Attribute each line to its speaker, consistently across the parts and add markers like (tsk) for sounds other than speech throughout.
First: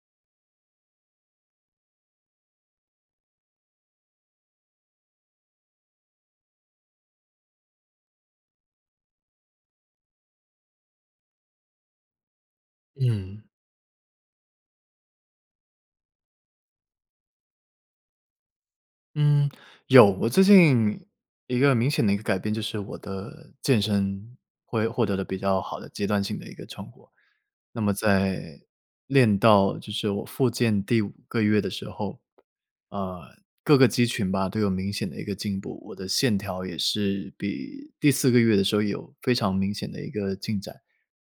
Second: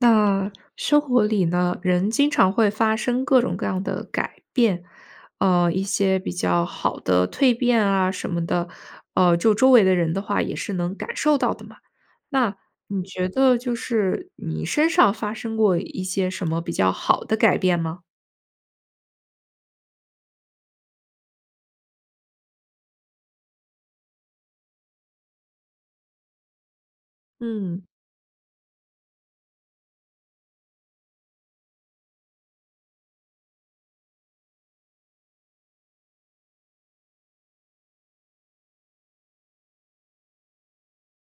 Speaker 1: 那生活里呢，人经常会发生各种各样的改变，呃，一些比较好的蜕变啊什么的，呃，就周围的人的话，也是能感受到的嘛。那你觉
Speaker 2: 嗯。
Speaker 1: 得就是，你身上发生过一些什么比较好的改变吗？
Speaker 2: 嗯，有。我最近一个明显的一个改变，就是我的健身，会获得了比较好的阶段性的一个成果。那
Speaker 1: 嗯。
Speaker 2: 么在练到就是我复健第5个月的时候，呃，各个肌群吧，都有明显的一个进步，我的线条也是比第4个月的时候，有非常明显的一个进展，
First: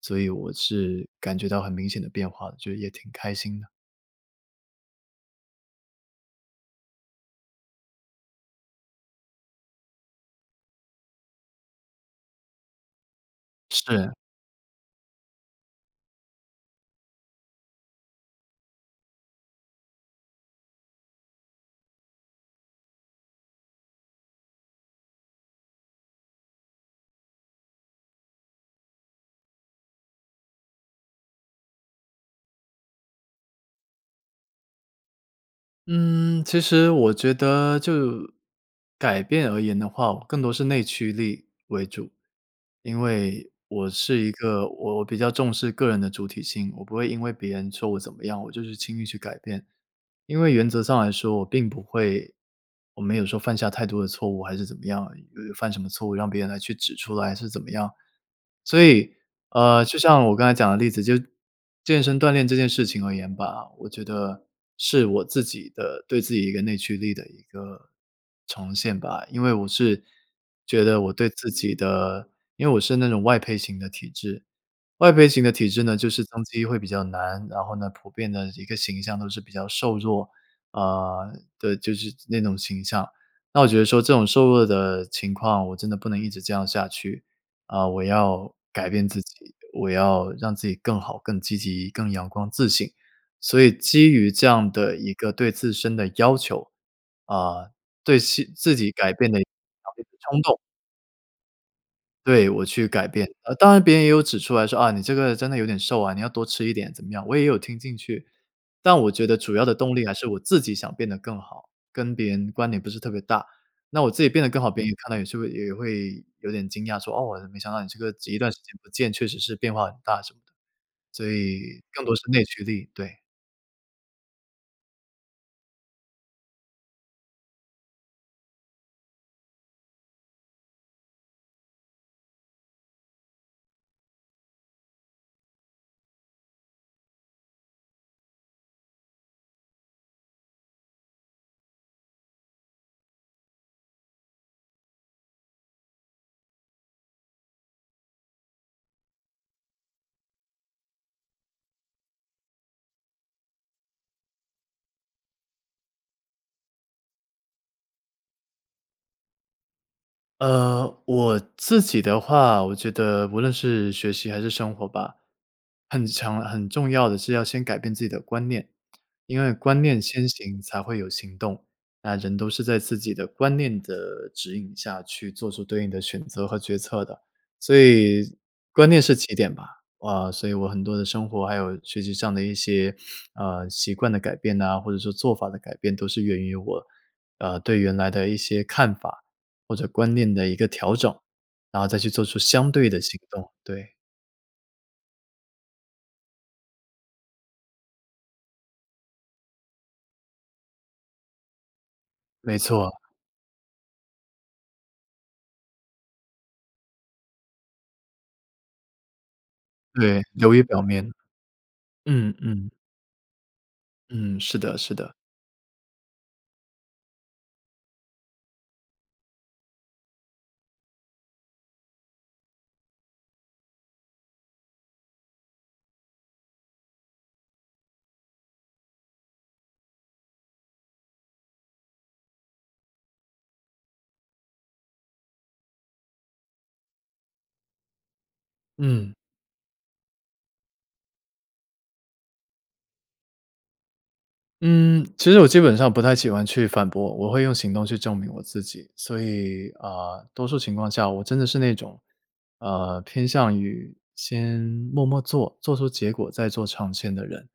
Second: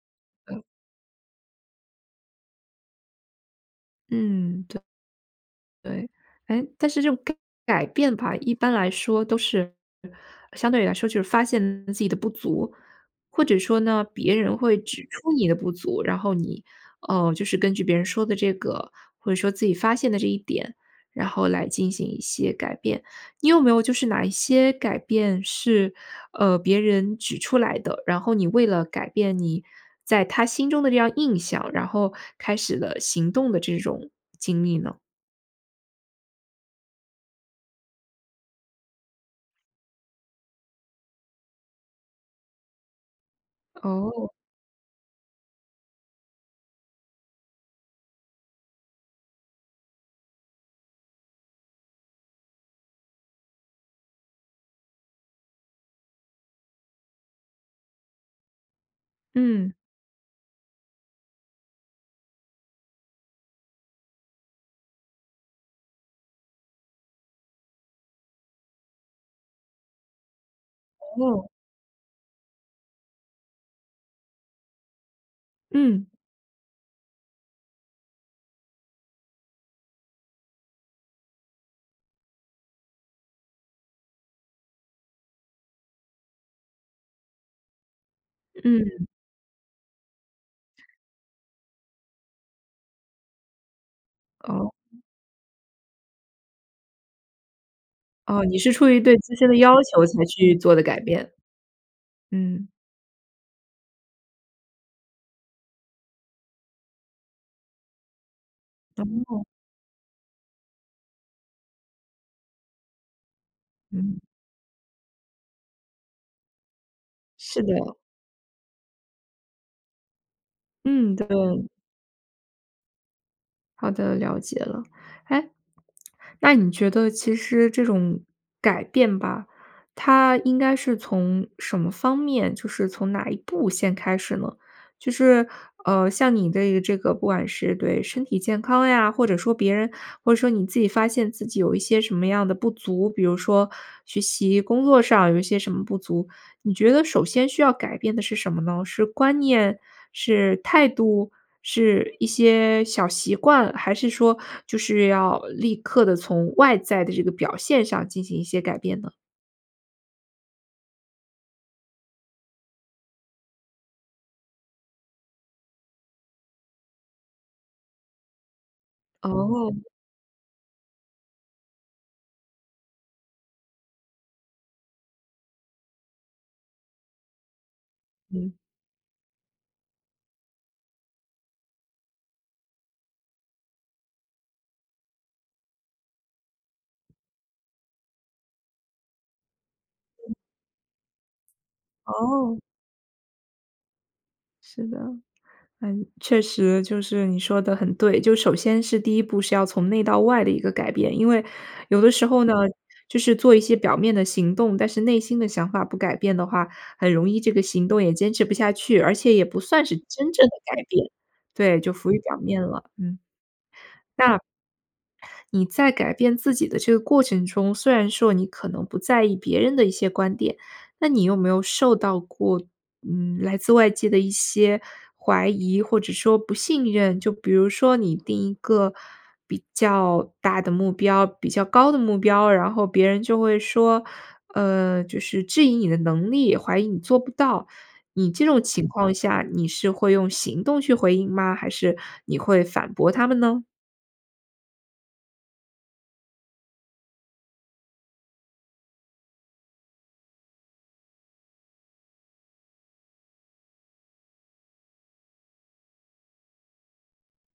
Speaker 2: 所以我是感觉到很明显的变化的，就是也挺开心的。
Speaker 1: 嗯，对。对。哎，但是这种改改变吧，一般来说都是呃，相对于来说，就是发现自己的不足，或者说呢，
Speaker 2: 是。
Speaker 1: 别人会指出你的不足，然后你，呃，就是根据别人说的这个，或者说自己发现的这一点，然后来进行一些改变。你有没有就是哪一些改变是，呃，别人指出来的，然后你为了改变你在他心中的这样印象，然后开始了行动的这种经历呢？
Speaker 2: 嗯，其实我觉得就改变而言的话，我更多是内驱力为主。因为我是一
Speaker 1: 哦。
Speaker 2: 个我我比较重视个人的主体性，我不会因为别人说我怎么样，我就是轻易去改变。因为原则上来说，我并不会我没有说犯下太多的错误，还是怎么样呃，犯什么错误让别人来去指出来，还是怎么样。所以，
Speaker 1: 嗯。
Speaker 2: 呃，就像我刚才讲的例子，就健身锻炼这件事情而言吧，我觉得是我自己的对自己一个内驱力的一个重现吧。因为我是觉得我对
Speaker 1: 哦。
Speaker 2: 自己的因为我是那种外配型的体质，外配型的体质呢，
Speaker 1: 嗯。
Speaker 2: 就是增肌会比较难，然后呢，普遍的一个形象都是比较瘦弱。呃，对，就是那种形象，那我觉得说这种瘦弱的情况，我真的不能一直这样下去，啊，我要改
Speaker 1: 嗯。
Speaker 2: 变自己，我要让自己更好、更积极、更阳光自信。所以基于这样
Speaker 1: 哦。
Speaker 2: 的一个对自身的要求，啊，对
Speaker 1: 哦，
Speaker 2: 期
Speaker 1: 你是
Speaker 2: 自
Speaker 1: 出
Speaker 2: 己
Speaker 1: 于
Speaker 2: 改
Speaker 1: 对
Speaker 2: 变
Speaker 1: 自
Speaker 2: 的
Speaker 1: 身的要求，
Speaker 2: (unintelligible)
Speaker 1: 才
Speaker 2: 冲
Speaker 1: 去
Speaker 2: 动
Speaker 1: 做的改变，
Speaker 2: 对，我
Speaker 1: 嗯。
Speaker 2: 去改变。当然别人也有指出来说：“啊，你这个真的有点瘦啊，你要多吃一点。”怎么样，我也有听进去。但我觉得
Speaker 1: 哦。
Speaker 2: 主要的动力，还是我自己想变得更好，跟别人关联不是特别大，那我
Speaker 1: 嗯。
Speaker 2: 自己变得更好，别人也看到也是会也会有点惊讶，说：“哦，没
Speaker 1: 是
Speaker 2: 想
Speaker 1: 的。
Speaker 2: 到你这个一段时间不见，确实是变化很大。”什么的，
Speaker 1: 嗯，
Speaker 2: 所
Speaker 1: 对
Speaker 2: 以
Speaker 1: 哦。
Speaker 2: 更多是内驱力，对。
Speaker 1: 好的，了解了。诶，那你觉得其实这种，改变吧，它应该是从什么方面，就是从哪一步先开始呢？就是呃，像你对这个不管是对身体健康呀，或者说别人，或者说你自己发现自己有一些什么样的不足，比如说学习、工作上有一些什么不足，你觉得首先需要改变的是什么呢？是观念、是态度、是一些小习惯，还是说就是要立刻地从外在的这个表现上进行一些改变呢？
Speaker 2: 呃，我自己的话，我觉得无论是学习还是生活吧，很强、很重要的是要先改变自己的观念，因为观
Speaker 1: 哦。
Speaker 2: 念先行才会有行动。那人都是在自己的观念的指引下去做出对应的选择和决策的。所以，
Speaker 1: 嗯。
Speaker 2: 观念是起点吧。啊，所以我很多的生活还有学习上的一些，(sniffs) 呃，习惯的改变呐，或者说做法的改变都是源于我，呃，对原来的一些看法，或者观
Speaker 1: 嗯。
Speaker 2: 念的一个调整，然后再去做出
Speaker 1: 哦。
Speaker 2: 相对的行动，对。
Speaker 1: 是的。呃，确实就是你说得很对。就首先是第一步是要从内到外的一个改变。因为，有的时候呢，
Speaker 2: 没错。
Speaker 1: 就是做一些表面的行动，但是内心的想法不改变的话，很容易这个行动也坚持不下去，而且也不算是
Speaker 2: 对，
Speaker 1: 真正的
Speaker 2: 流于表
Speaker 1: 改变。
Speaker 2: 面，
Speaker 1: 对，就浮于
Speaker 2: 嗯，
Speaker 1: 表面
Speaker 2: 嗯。
Speaker 1: 了，嗯。那，
Speaker 2: 嗯，是的是的。
Speaker 1: 你在改变自己的这个过程中，虽然说你可能不在意别人的一些观点，那你有没有受到过，嗯，来自外界的一些怀疑或者说不信任？就比如说你定一个比较大的目标、比较高的目标，然后别人就会说呃，就是质疑你的能力，怀疑你做不到。你这种情
Speaker 2: 嗯。
Speaker 1: 况下，你是会用行动去回应吗，还是你会反驳他们呢？
Speaker 2: 嗯，其实我基本上不太喜欢去反驳，我会用行动去证明我自己。所以，呃，多数情况下我真的是那种，呃，偏向于，先默默做，做出结果再做长线的人。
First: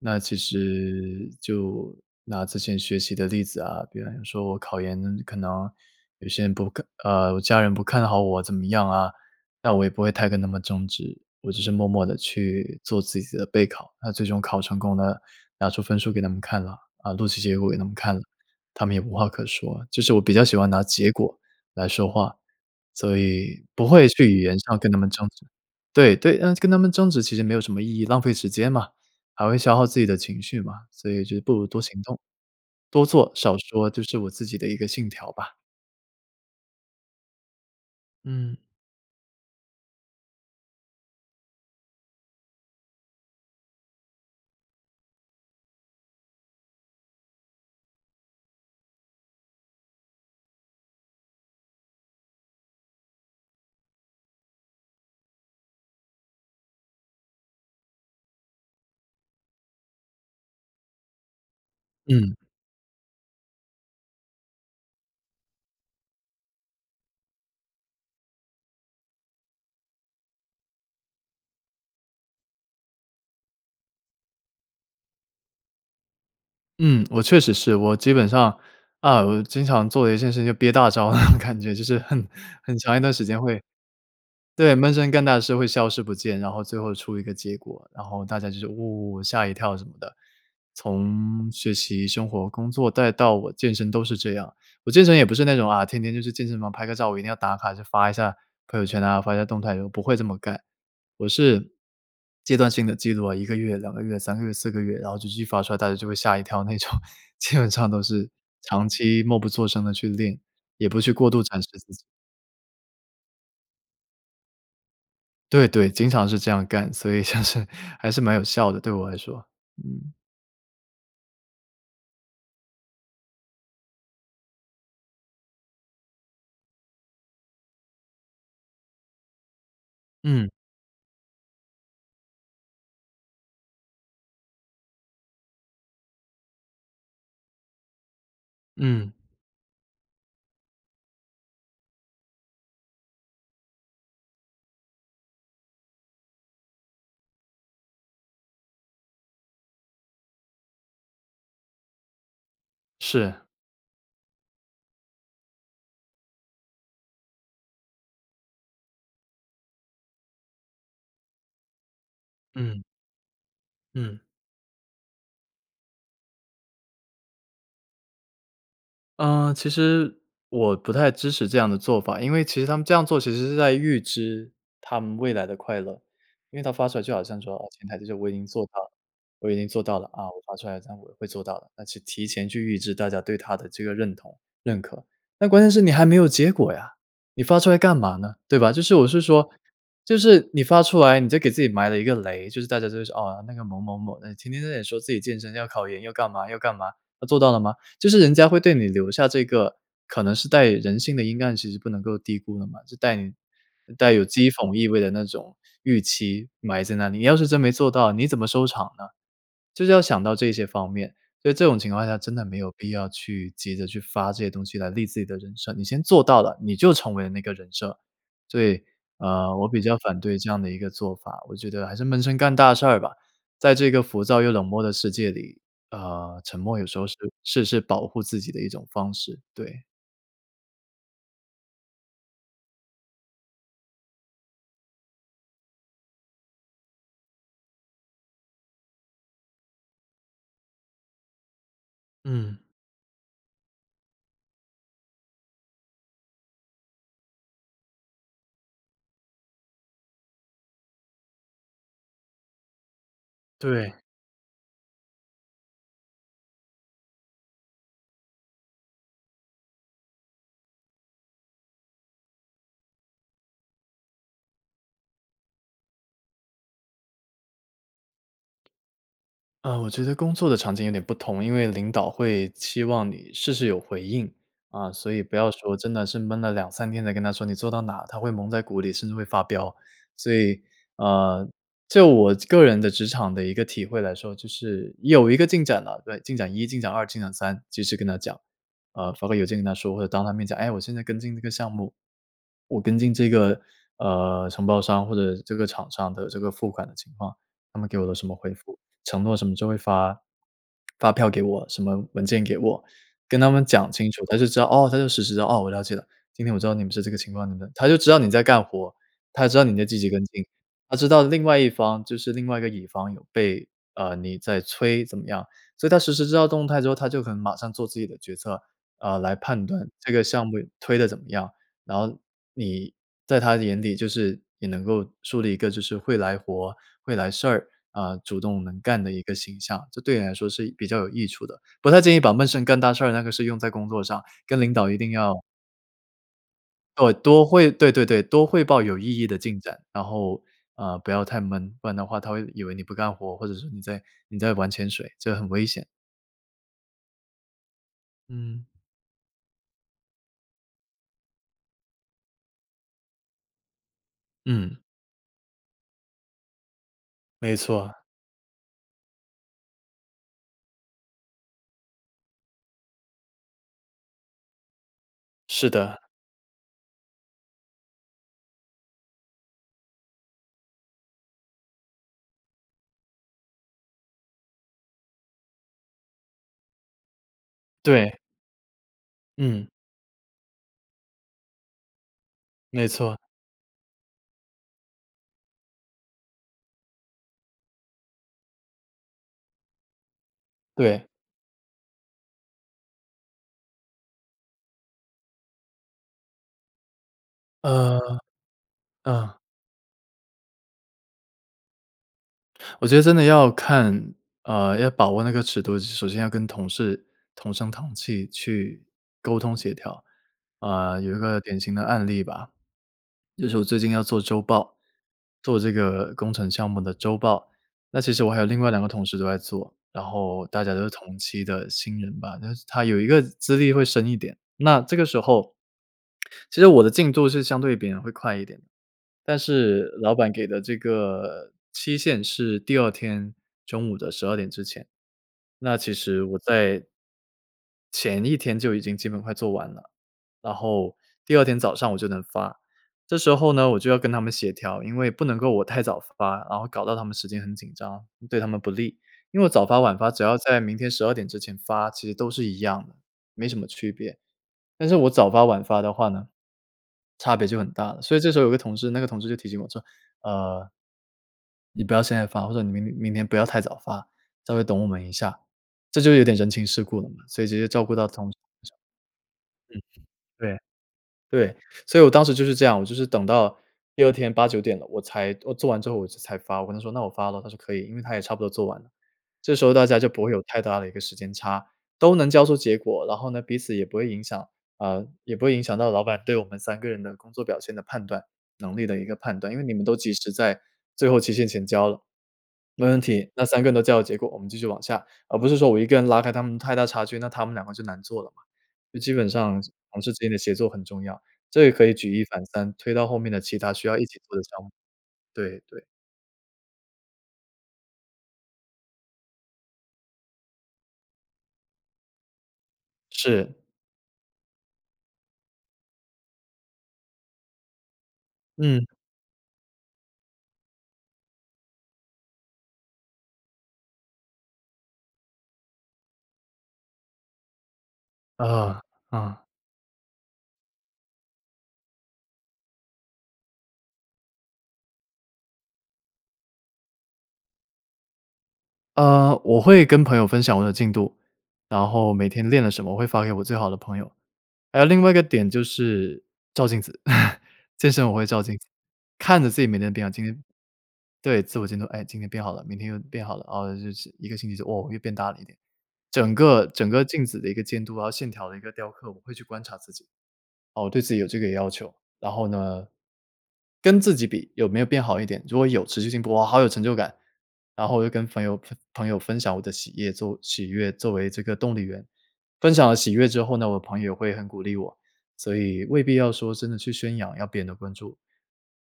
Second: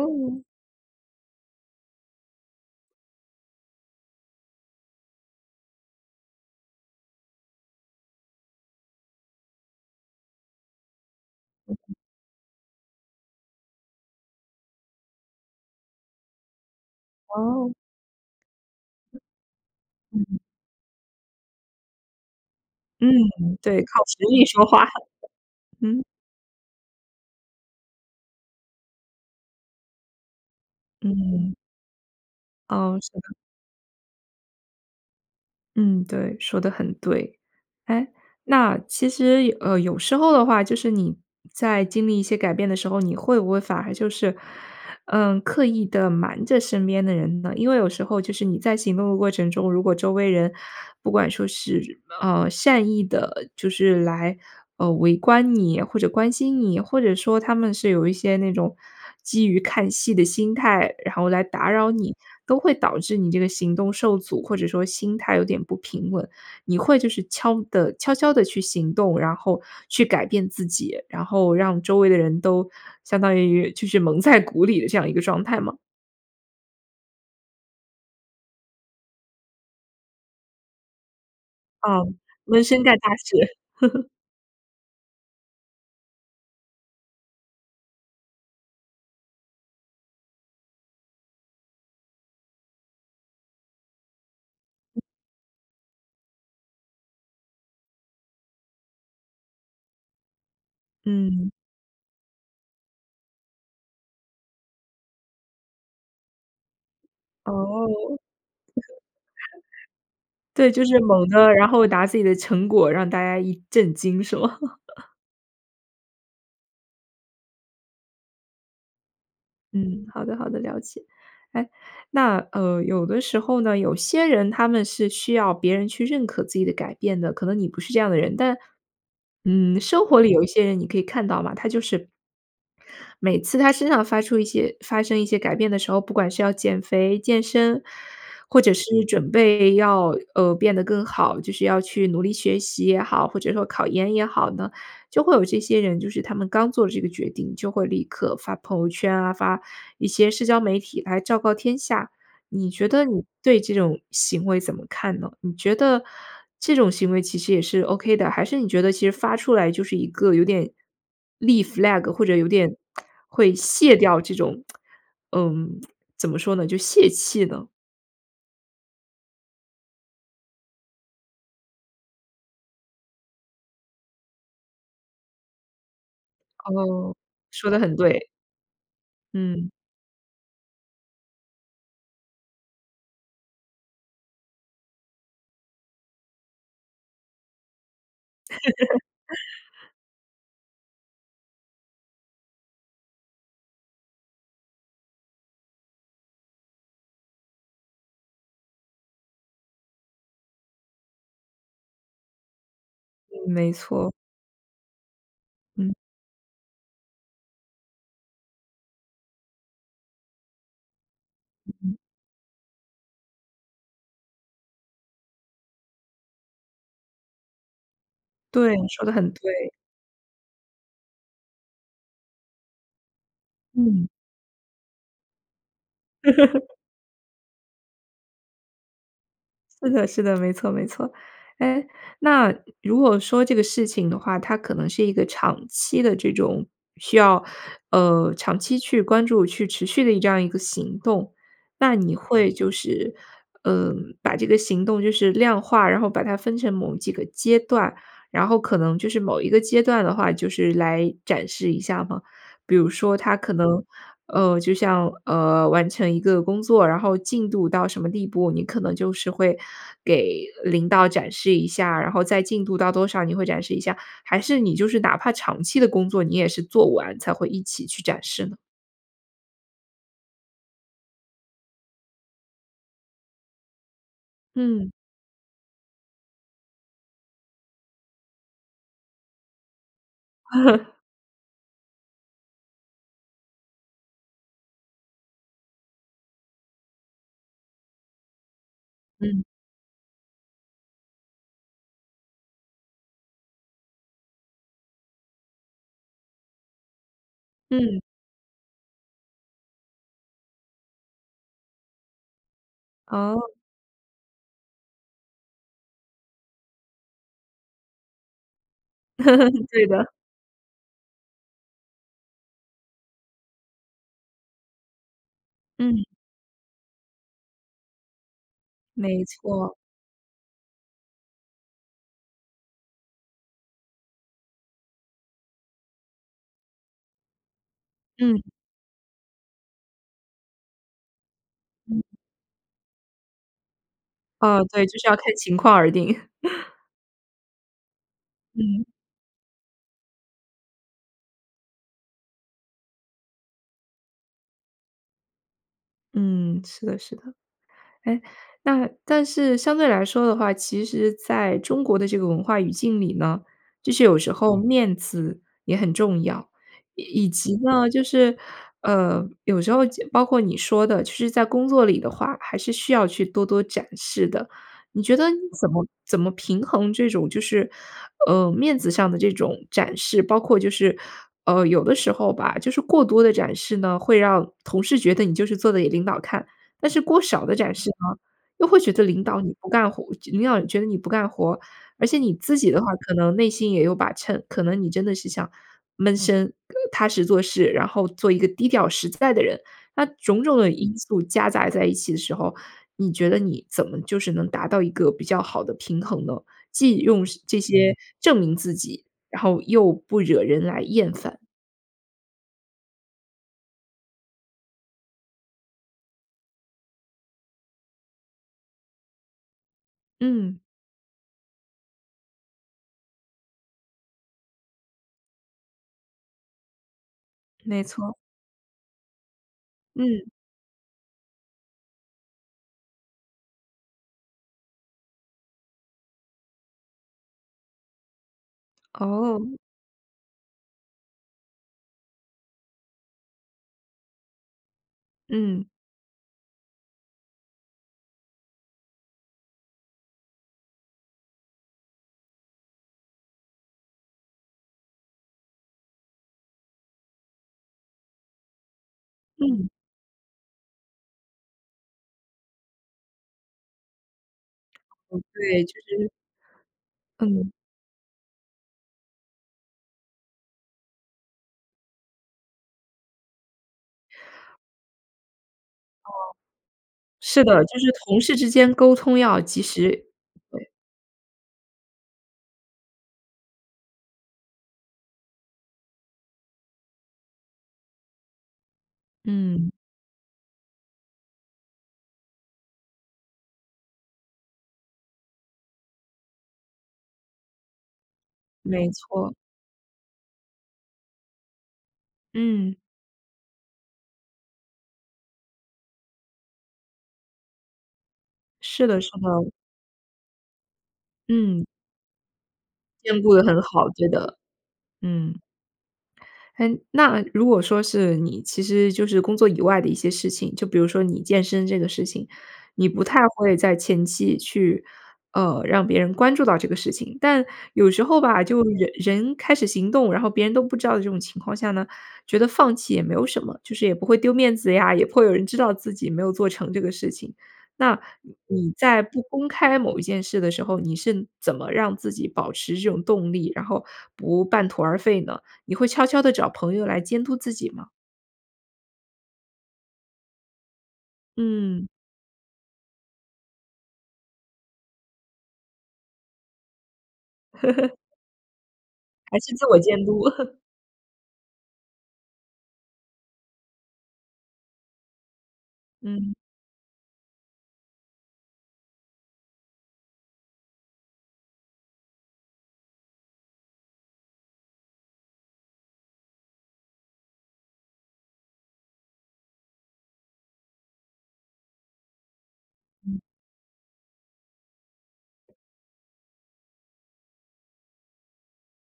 Speaker 2: 那其实，就拿之前学习的例子啊，比如说我考研，可能有些人不看呃，我家人不看好我怎么样啊，那我也不会太跟他们争执，我只是默默地去做自己的备考。那最终考成功了，拿出分数给他们看了啊，啊，录取结果
Speaker 1: 哦。
Speaker 2: 给他们看了，他们也无话可说。就是我
Speaker 1: 嗯
Speaker 2: 比
Speaker 1: 嗯。
Speaker 2: 较喜欢拿结果，来说话，
Speaker 1: 嗯，
Speaker 2: 所以
Speaker 1: 对，
Speaker 2: 不
Speaker 1: 靠
Speaker 2: 会
Speaker 1: 实
Speaker 2: 去语
Speaker 1: 力
Speaker 2: 言
Speaker 1: 说
Speaker 2: 上
Speaker 1: 话。
Speaker 2: 跟他
Speaker 1: (chuckles)
Speaker 2: 们争执。
Speaker 1: 嗯。
Speaker 2: 对对，呃，跟他们争执其实没有什么意义，浪费时间嘛，还会消耗自己的情绪嘛，所以就不
Speaker 1: 嗯。
Speaker 2: 如多行动。
Speaker 1: 哦，
Speaker 2: 多
Speaker 1: 是
Speaker 2: 做、
Speaker 1: 的。
Speaker 2: 少说，这是我自己的一个信条吧。
Speaker 1: 嗯，对，说得很对。诶，
Speaker 2: 嗯。
Speaker 1: 那其实呃，有时候的话，就是你在经历一些改变的时候，你会不会反而就是，嗯，刻意地瞒着身边的人呢？因为有时候就是你在行动的过程中，如果周围人不管说是，呃，善意地，就是，来，呃，围观你或者关心你，或者说他们是有一些那种基于看戏的心态，然后来打扰你，
Speaker 2: 嗯。
Speaker 1: 都会导致你这个行动受阻，或者说心态有点不平稳。你会就是悄地悄悄地去行动，然后去改变自己，然后让周围的人都相当于就是蒙在鼓里的这样一个状态吗？
Speaker 2: 嗯，我确实是。我基本上啊，我就经常做的一件事情就憋大招。(chuckles) 感觉就是
Speaker 1: 嗯，
Speaker 2: 很
Speaker 1: 闷
Speaker 2: 很
Speaker 1: 声
Speaker 2: 长
Speaker 1: 干
Speaker 2: 一
Speaker 1: 大
Speaker 2: 段时
Speaker 1: 事。
Speaker 2: 间会
Speaker 1: (chuckles)
Speaker 2: 对，闷声干大事会消失不见，然后最后出一个结果，然后大家就说：“哇，吓一跳。“什么的。从学习、生活、工作再到我健身都是这样。我健身也不是那种啊，天天就去健身房拍个照，我一定要打卡就发一下，朋友圈啊、发一下动态，我不会这么干。我
Speaker 1: 嗯。
Speaker 2: 是，阶段性地记录啊，1个月、2个月、3个月、4个月，然后就继续发出来大家就会吓一跳那种。
Speaker 1: 哦。
Speaker 2: 基本上都
Speaker 1: (chuckles)
Speaker 2: 是长期默不作声地去练，
Speaker 1: 对，就
Speaker 2: 也
Speaker 1: 是
Speaker 2: 不去
Speaker 1: 猛
Speaker 2: 过度
Speaker 1: 地，
Speaker 2: 展
Speaker 1: 然
Speaker 2: 示
Speaker 1: 后
Speaker 2: 自己。
Speaker 1: 拿自己的成果，让大家一震惊是吗？(chuckles)
Speaker 2: 对对，经常是这样干，所以就是还是蛮有效的，对我来说，
Speaker 1: 嗯，
Speaker 2: 嗯。
Speaker 1: 好的好的，了解。诶，那，呃，有的时候呢，有些人他们是需要别人去认可自己的改变的，可能你不是这样的人。但嗯，生活里有一
Speaker 2: 嗯。
Speaker 1: 些人你可以看到嘛，他就是每次他身上发出一些发生一些改变的时候，不管是要减肥、健身，或者是
Speaker 2: 嗯。
Speaker 1: 准备要，呃，变得更好，就是要去努力学习也好，或者说考研也好呢，就会有这些人，就是他们刚做了这个决定就会立刻发朋友圈啊，发一些社交媒体来昭告天下。你觉得你
Speaker 2: 是。
Speaker 1: 对这种行为怎么看呢？你觉得这种行为其实也是 OK 的，还是你觉得其实发出来就是一个有点，立 flag，或者有点，
Speaker 2: 嗯。
Speaker 1: 会泄掉
Speaker 2: 嗯。
Speaker 1: 这种 (tsk) 嗯 (tsk) 怎么说呢，就泄气呢。
Speaker 2: 呃，其实，我不太支持这样的做法。因为其实他们这样做，其实是在预支他们未来的快乐。因为他发出来就
Speaker 1: 哦，
Speaker 2: 好像说：“哦，
Speaker 1: 说得
Speaker 2: 前
Speaker 1: 很
Speaker 2: 台这些
Speaker 1: 对。
Speaker 2: 我已经做到了，我已经
Speaker 1: 嗯。
Speaker 2: 做到了啊，我发出来这样我会做到的。“那就提前去预支大家对他的这个认同、认可。但关键是你还没有结果呀，你发出来干嘛呢？对吧？就是我是说
Speaker 1: (laughs)
Speaker 2: 就是你发出来你就给自己埋了一个雷。就是大家都说：“哦，那个某某某，哎，天天说自己健身，要考研要干嘛要干嘛，他做到了吗？”就是人家会对你留下这个可能是带人性的阴暗其实不能够低估的嘛，就带你
Speaker 1: 嗯，没错。
Speaker 2: 带有讥讽意味的那种，
Speaker 1: 嗯。
Speaker 2: 预期埋在那里。你要是真没做到，你怎么收场呢？就是要想到这些方面。所以这种情
Speaker 1: 嗯。
Speaker 2: 况下真的没有必要去急着去发这些东西来立自己的人设，你先做到了，你就成为了那个人设。所
Speaker 1: 对，
Speaker 2: 以，
Speaker 1: 你说得很
Speaker 2: 呃，我
Speaker 1: 对。
Speaker 2: 比较反对这样的一个做法，我觉得还是闷声干大事儿吧。在这个
Speaker 1: 嗯。
Speaker 2: 浮躁又冷漠的世界里，呃，沉
Speaker 1: (laughs)
Speaker 2: 默有时候是是是保护自己的一种方式，对。
Speaker 1: 是的是的，没错没错。诶，那如果说这个事情的话，它可能是一个长期的这种需要呃，长期去关注、去持续的这样的一个行动。那你会
Speaker 2: 嗯。
Speaker 1: 就是，呃，把这个行动就是量化然后把它分成某几个阶段，然后可能就是某一个阶段的话就是来展示一下吗？比如说它可能
Speaker 2: 对。
Speaker 1: 呃，就像，呃，完成一个工作，然后进度到什么地步，你可能就是会，给领导展示一下，然后再进度到多少，你会展示一下？还是你就是哪怕长期的工作，你也是做完才会一起去展示呢？
Speaker 2: 呃，我觉得工作的场景有点不同，因为领导会期望你事事有回应。啊，
Speaker 1: 嗯。
Speaker 2: 所以不要说真的是闷了2-3天才跟他说你做到哪，他会蒙在鼓里，甚至会发飙。所以，
Speaker 1: (chuckles)
Speaker 2: 呃，就我这个人的职场的一个体会来说，就是，你有一个进展了对，进展1、进展2、进展3，及时跟他讲。呃，发个
Speaker 1: 嗯。
Speaker 2: 邮件跟他说，或者当他面讲：“诶，我现在跟进这个项目，我跟进这个，呃，承包商或者这个厂商的这个付款的情况，他们给
Speaker 1: 嗯。
Speaker 2: 我了什么回复，承诺什么就会发发票给我，什么文件给我。“跟他
Speaker 1: 哦。
Speaker 2: 们讲清楚，他就知道：“哦。”他就实时地：“哦，我了解了，今天我知道你们是这个情况，你们”他就知道你在干活儿，他就知道
Speaker 1: (chuckles)
Speaker 2: 你在
Speaker 1: 对
Speaker 2: 积
Speaker 1: 的。
Speaker 2: 极跟进，他知道另外一方就是另外一个乙方有被呃，你在催怎么样。所以他
Speaker 1: 嗯。
Speaker 2: 实时知道动态之后，他就可能马上做自己的决策，呃，
Speaker 1: 没
Speaker 2: 来判
Speaker 1: 错。
Speaker 2: 断这个项目推得怎么样。然后你，在他的眼里就是也能够树立一个就是会来活、会来事儿，啊，主
Speaker 1: 嗯。
Speaker 2: 动能干的一个形象。这对你来说是比较有益处的，不太
Speaker 1: 嗯。
Speaker 2: 建议把闷声干大事儿那个事用在工作上，
Speaker 1: 哦，
Speaker 2: 跟领
Speaker 1: 对，
Speaker 2: 导一
Speaker 1: 就是
Speaker 2: 定
Speaker 1: 要看
Speaker 2: 要
Speaker 1: 情况而定。(chuckles)
Speaker 2: 哦，多汇对对对，多汇报
Speaker 1: 嗯。
Speaker 2: 有意义的进展。然后，呃，不要太闷，不然的话他会以为你不干活儿，或者说你在你在玩潜水，这很危险。
Speaker 1: 嗯，是的是的。诶，
Speaker 2: 嗯。
Speaker 1: 那但是相对来说的话，其实在中国的这个文化语境里呢，就是有时候
Speaker 2: 嗯。
Speaker 1: 面子也很重要。以及
Speaker 2: 没
Speaker 1: 呢，
Speaker 2: 错。
Speaker 1: 就是呃，有时候就包括你说的，其实在工作里的话，还是需要去多多展示的。你觉得你
Speaker 2: 是
Speaker 1: 怎么
Speaker 2: 的。
Speaker 1: 怎么平衡这种就是，呃，面子上的这种展示，包括就是呃，有的时候吧，就是过多地展示呢，会让同事觉得你就是做得给领导看。但是过少地展示呢，
Speaker 2: 对。
Speaker 1: 又会觉得领导你
Speaker 2: 嗯。
Speaker 1: 不干活领导觉得你不干活。而且你自己的话
Speaker 2: 没
Speaker 1: 可
Speaker 2: 错。
Speaker 1: 能内心也有把秤，可能你真的是想闷声、踏实做事，然后做一个低调实在的人。那种种的因
Speaker 2: 对。
Speaker 1: 素夹杂在一起的时候，你觉得你怎么就是能达到一个比较好的平衡呢？既用这些
Speaker 2: 呃，
Speaker 1: 证明自己，
Speaker 2: 嗯。
Speaker 1: 然后又不惹人来厌烦。
Speaker 2: 我觉得真的要看呃，要把握那个尺度，首先要跟同事同声同气去，沟通协调。
Speaker 1: 嗯。
Speaker 2: 呃，有一个典型的案例吧，就是我最近要做周报做这个工程项目的周报。
Speaker 1: 没
Speaker 2: 那其
Speaker 1: 错。
Speaker 2: 实我还有另外2个同事都在做，然
Speaker 1: 嗯。
Speaker 2: 后大家都是同期的新人吧。但是他有一个资历会深一点，那这个时候其实我的进度是相对别人会快一点的。但
Speaker 1: 哦。
Speaker 2: 是老板给的这个期限是第2天中午的12点之前。
Speaker 1: 嗯。
Speaker 2: 那其实我在前一天就已经基本快做完了，然后第2天早上我就能发。这时候呢我就要跟他们协调，因为不能够我太早发，然后搞到他们时间很紧张，对他们不利。因为早
Speaker 1: 嗯。
Speaker 2: 发晚发只要在明天12点之前发，其实都是一样的，没什么区别。但是我
Speaker 1: 哦，
Speaker 2: 早发晚
Speaker 1: 对，就
Speaker 2: 发的话
Speaker 1: 是
Speaker 2: 呢，差别
Speaker 1: 嗯。
Speaker 2: 就很大了。所以这时候有个同事，那个同事就提醒我说，呃“你不要现在发，或者你明明天不要太早发，稍微等我们一下。”这
Speaker 1: 哦，
Speaker 2: 就有点人情世故了嘛，
Speaker 1: 是
Speaker 2: 所以直
Speaker 1: 的，
Speaker 2: 接
Speaker 1: 就
Speaker 2: 照
Speaker 1: 是
Speaker 2: 顾到
Speaker 1: 同
Speaker 2: 同
Speaker 1: 事
Speaker 2: 事。
Speaker 1: 之间沟通要及时。
Speaker 2: 嗯，
Speaker 1: 对。
Speaker 2: 对，对。所以我当时就是这样，我就是等到第2天8-9点了，我才我做完之后我就才发。我跟他说：“那我发了。”他说：“可以。”因为他也差不多做完了。这时
Speaker 1: 嗯。
Speaker 2: 候大家就不会有太大的一个时间差，都能交出结果。然后呢，彼此也不会影响呃，也不会影响到老板对我们3个人的工作表现的判断、能力
Speaker 1: 没
Speaker 2: 的一个
Speaker 1: 错。
Speaker 2: 判断。因为你们都及时在，最后期限前交了。
Speaker 1: 嗯。
Speaker 2: 没问题，那3个人都交了结果，我们继续往下。而不是说我一个人拉开他们太大差距，那他们2个就难做了嘛。
Speaker 1: 是
Speaker 2: 就
Speaker 1: 的是
Speaker 2: 基本
Speaker 1: 的。
Speaker 2: 上是同事之间的协作很重要，
Speaker 1: 嗯。
Speaker 2: 这也可以举一反三，推到后
Speaker 1: 兼
Speaker 2: 面
Speaker 1: 顾
Speaker 2: 的
Speaker 1: 得
Speaker 2: 其
Speaker 1: 很
Speaker 2: 它需
Speaker 1: 好，
Speaker 2: 要一
Speaker 1: 觉
Speaker 2: 起做
Speaker 1: 得，
Speaker 2: 的项目。
Speaker 1: 嗯。
Speaker 2: 对，对。
Speaker 1: 诶，那如果说是你其实就是工作以外的一些事情，就比如说你健身这个事情，你不太
Speaker 2: 是。
Speaker 1: 会在前期去呃，让别人关注到这个事情。但有时候吧，就
Speaker 2: 嗯。
Speaker 1: 人人开始行动，然后别人都不知道这种情况下呢，觉得放弃也没有什么。就是也不会丢面子呀，也不会有人知道自己没有做成这个事情。那你你
Speaker 2: 啊。
Speaker 1: 在不
Speaker 2: 啊。
Speaker 1: 公开某一件事的时候，你是怎么让自己保持这种动力，然后不半途而废呢？你会悄悄地找朋友来监督自己吗？
Speaker 2: 呃，我会跟朋友分享我的进度，
Speaker 1: 嗯。
Speaker 2: 然后每天练了什么，我会发给我最好的朋友。还有另外一个点，就是照镜子，(laughs) 健
Speaker 1: (chuckles)
Speaker 2: 身我会照镜子，
Speaker 1: 还
Speaker 2: 看着
Speaker 1: 是
Speaker 2: 自
Speaker 1: 自
Speaker 2: 己每
Speaker 1: 我
Speaker 2: 天的
Speaker 1: 监
Speaker 2: 变化，
Speaker 1: 督。
Speaker 2: 今天
Speaker 1: (laughs)
Speaker 2: 对，自我监督。哎，今天变好了，明天又变好了，哦，就是1个星期就哦，又变大了一点。整
Speaker 1: 嗯。
Speaker 2: 个整个镜子的一个监督啊，线条的一个雕刻，我会去观察自己。哦，对自己有这个要求。然后呢，跟自己比，有没有变好一点。如果有，持续性哇，好有成就感。然后我就跟朋友朋朋友分享我的喜业作喜悦作为这个动力源。分享了喜
Speaker 1: 嗯。
Speaker 2: 悦之后呢，我朋友也会很鼓励我，所以未必要说，真的去宣扬，要别人的关注。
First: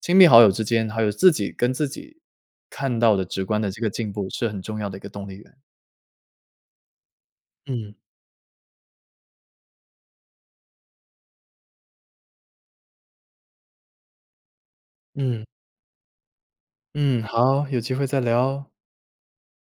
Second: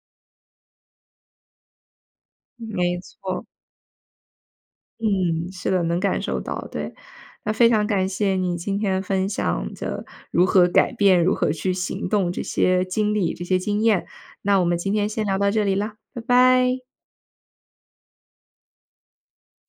Speaker 2: 亲密好友之间，还有自己跟自己，
Speaker 1: 没
Speaker 2: 看到的
Speaker 1: 错。
Speaker 2: 直观的这个进步，是很重要的一个动力
Speaker 1: 嗯，
Speaker 2: 源。
Speaker 1: 是的，能感受到，对。那非常
Speaker 2: 嗯。
Speaker 1: 感谢你今天分享的如何改变、如何去行动这些经历、这些经验，那我们今天先聊
Speaker 2: 嗯。
Speaker 1: 到这里啦，拜拜。
Speaker 2: 嗯，好，有机会再聊。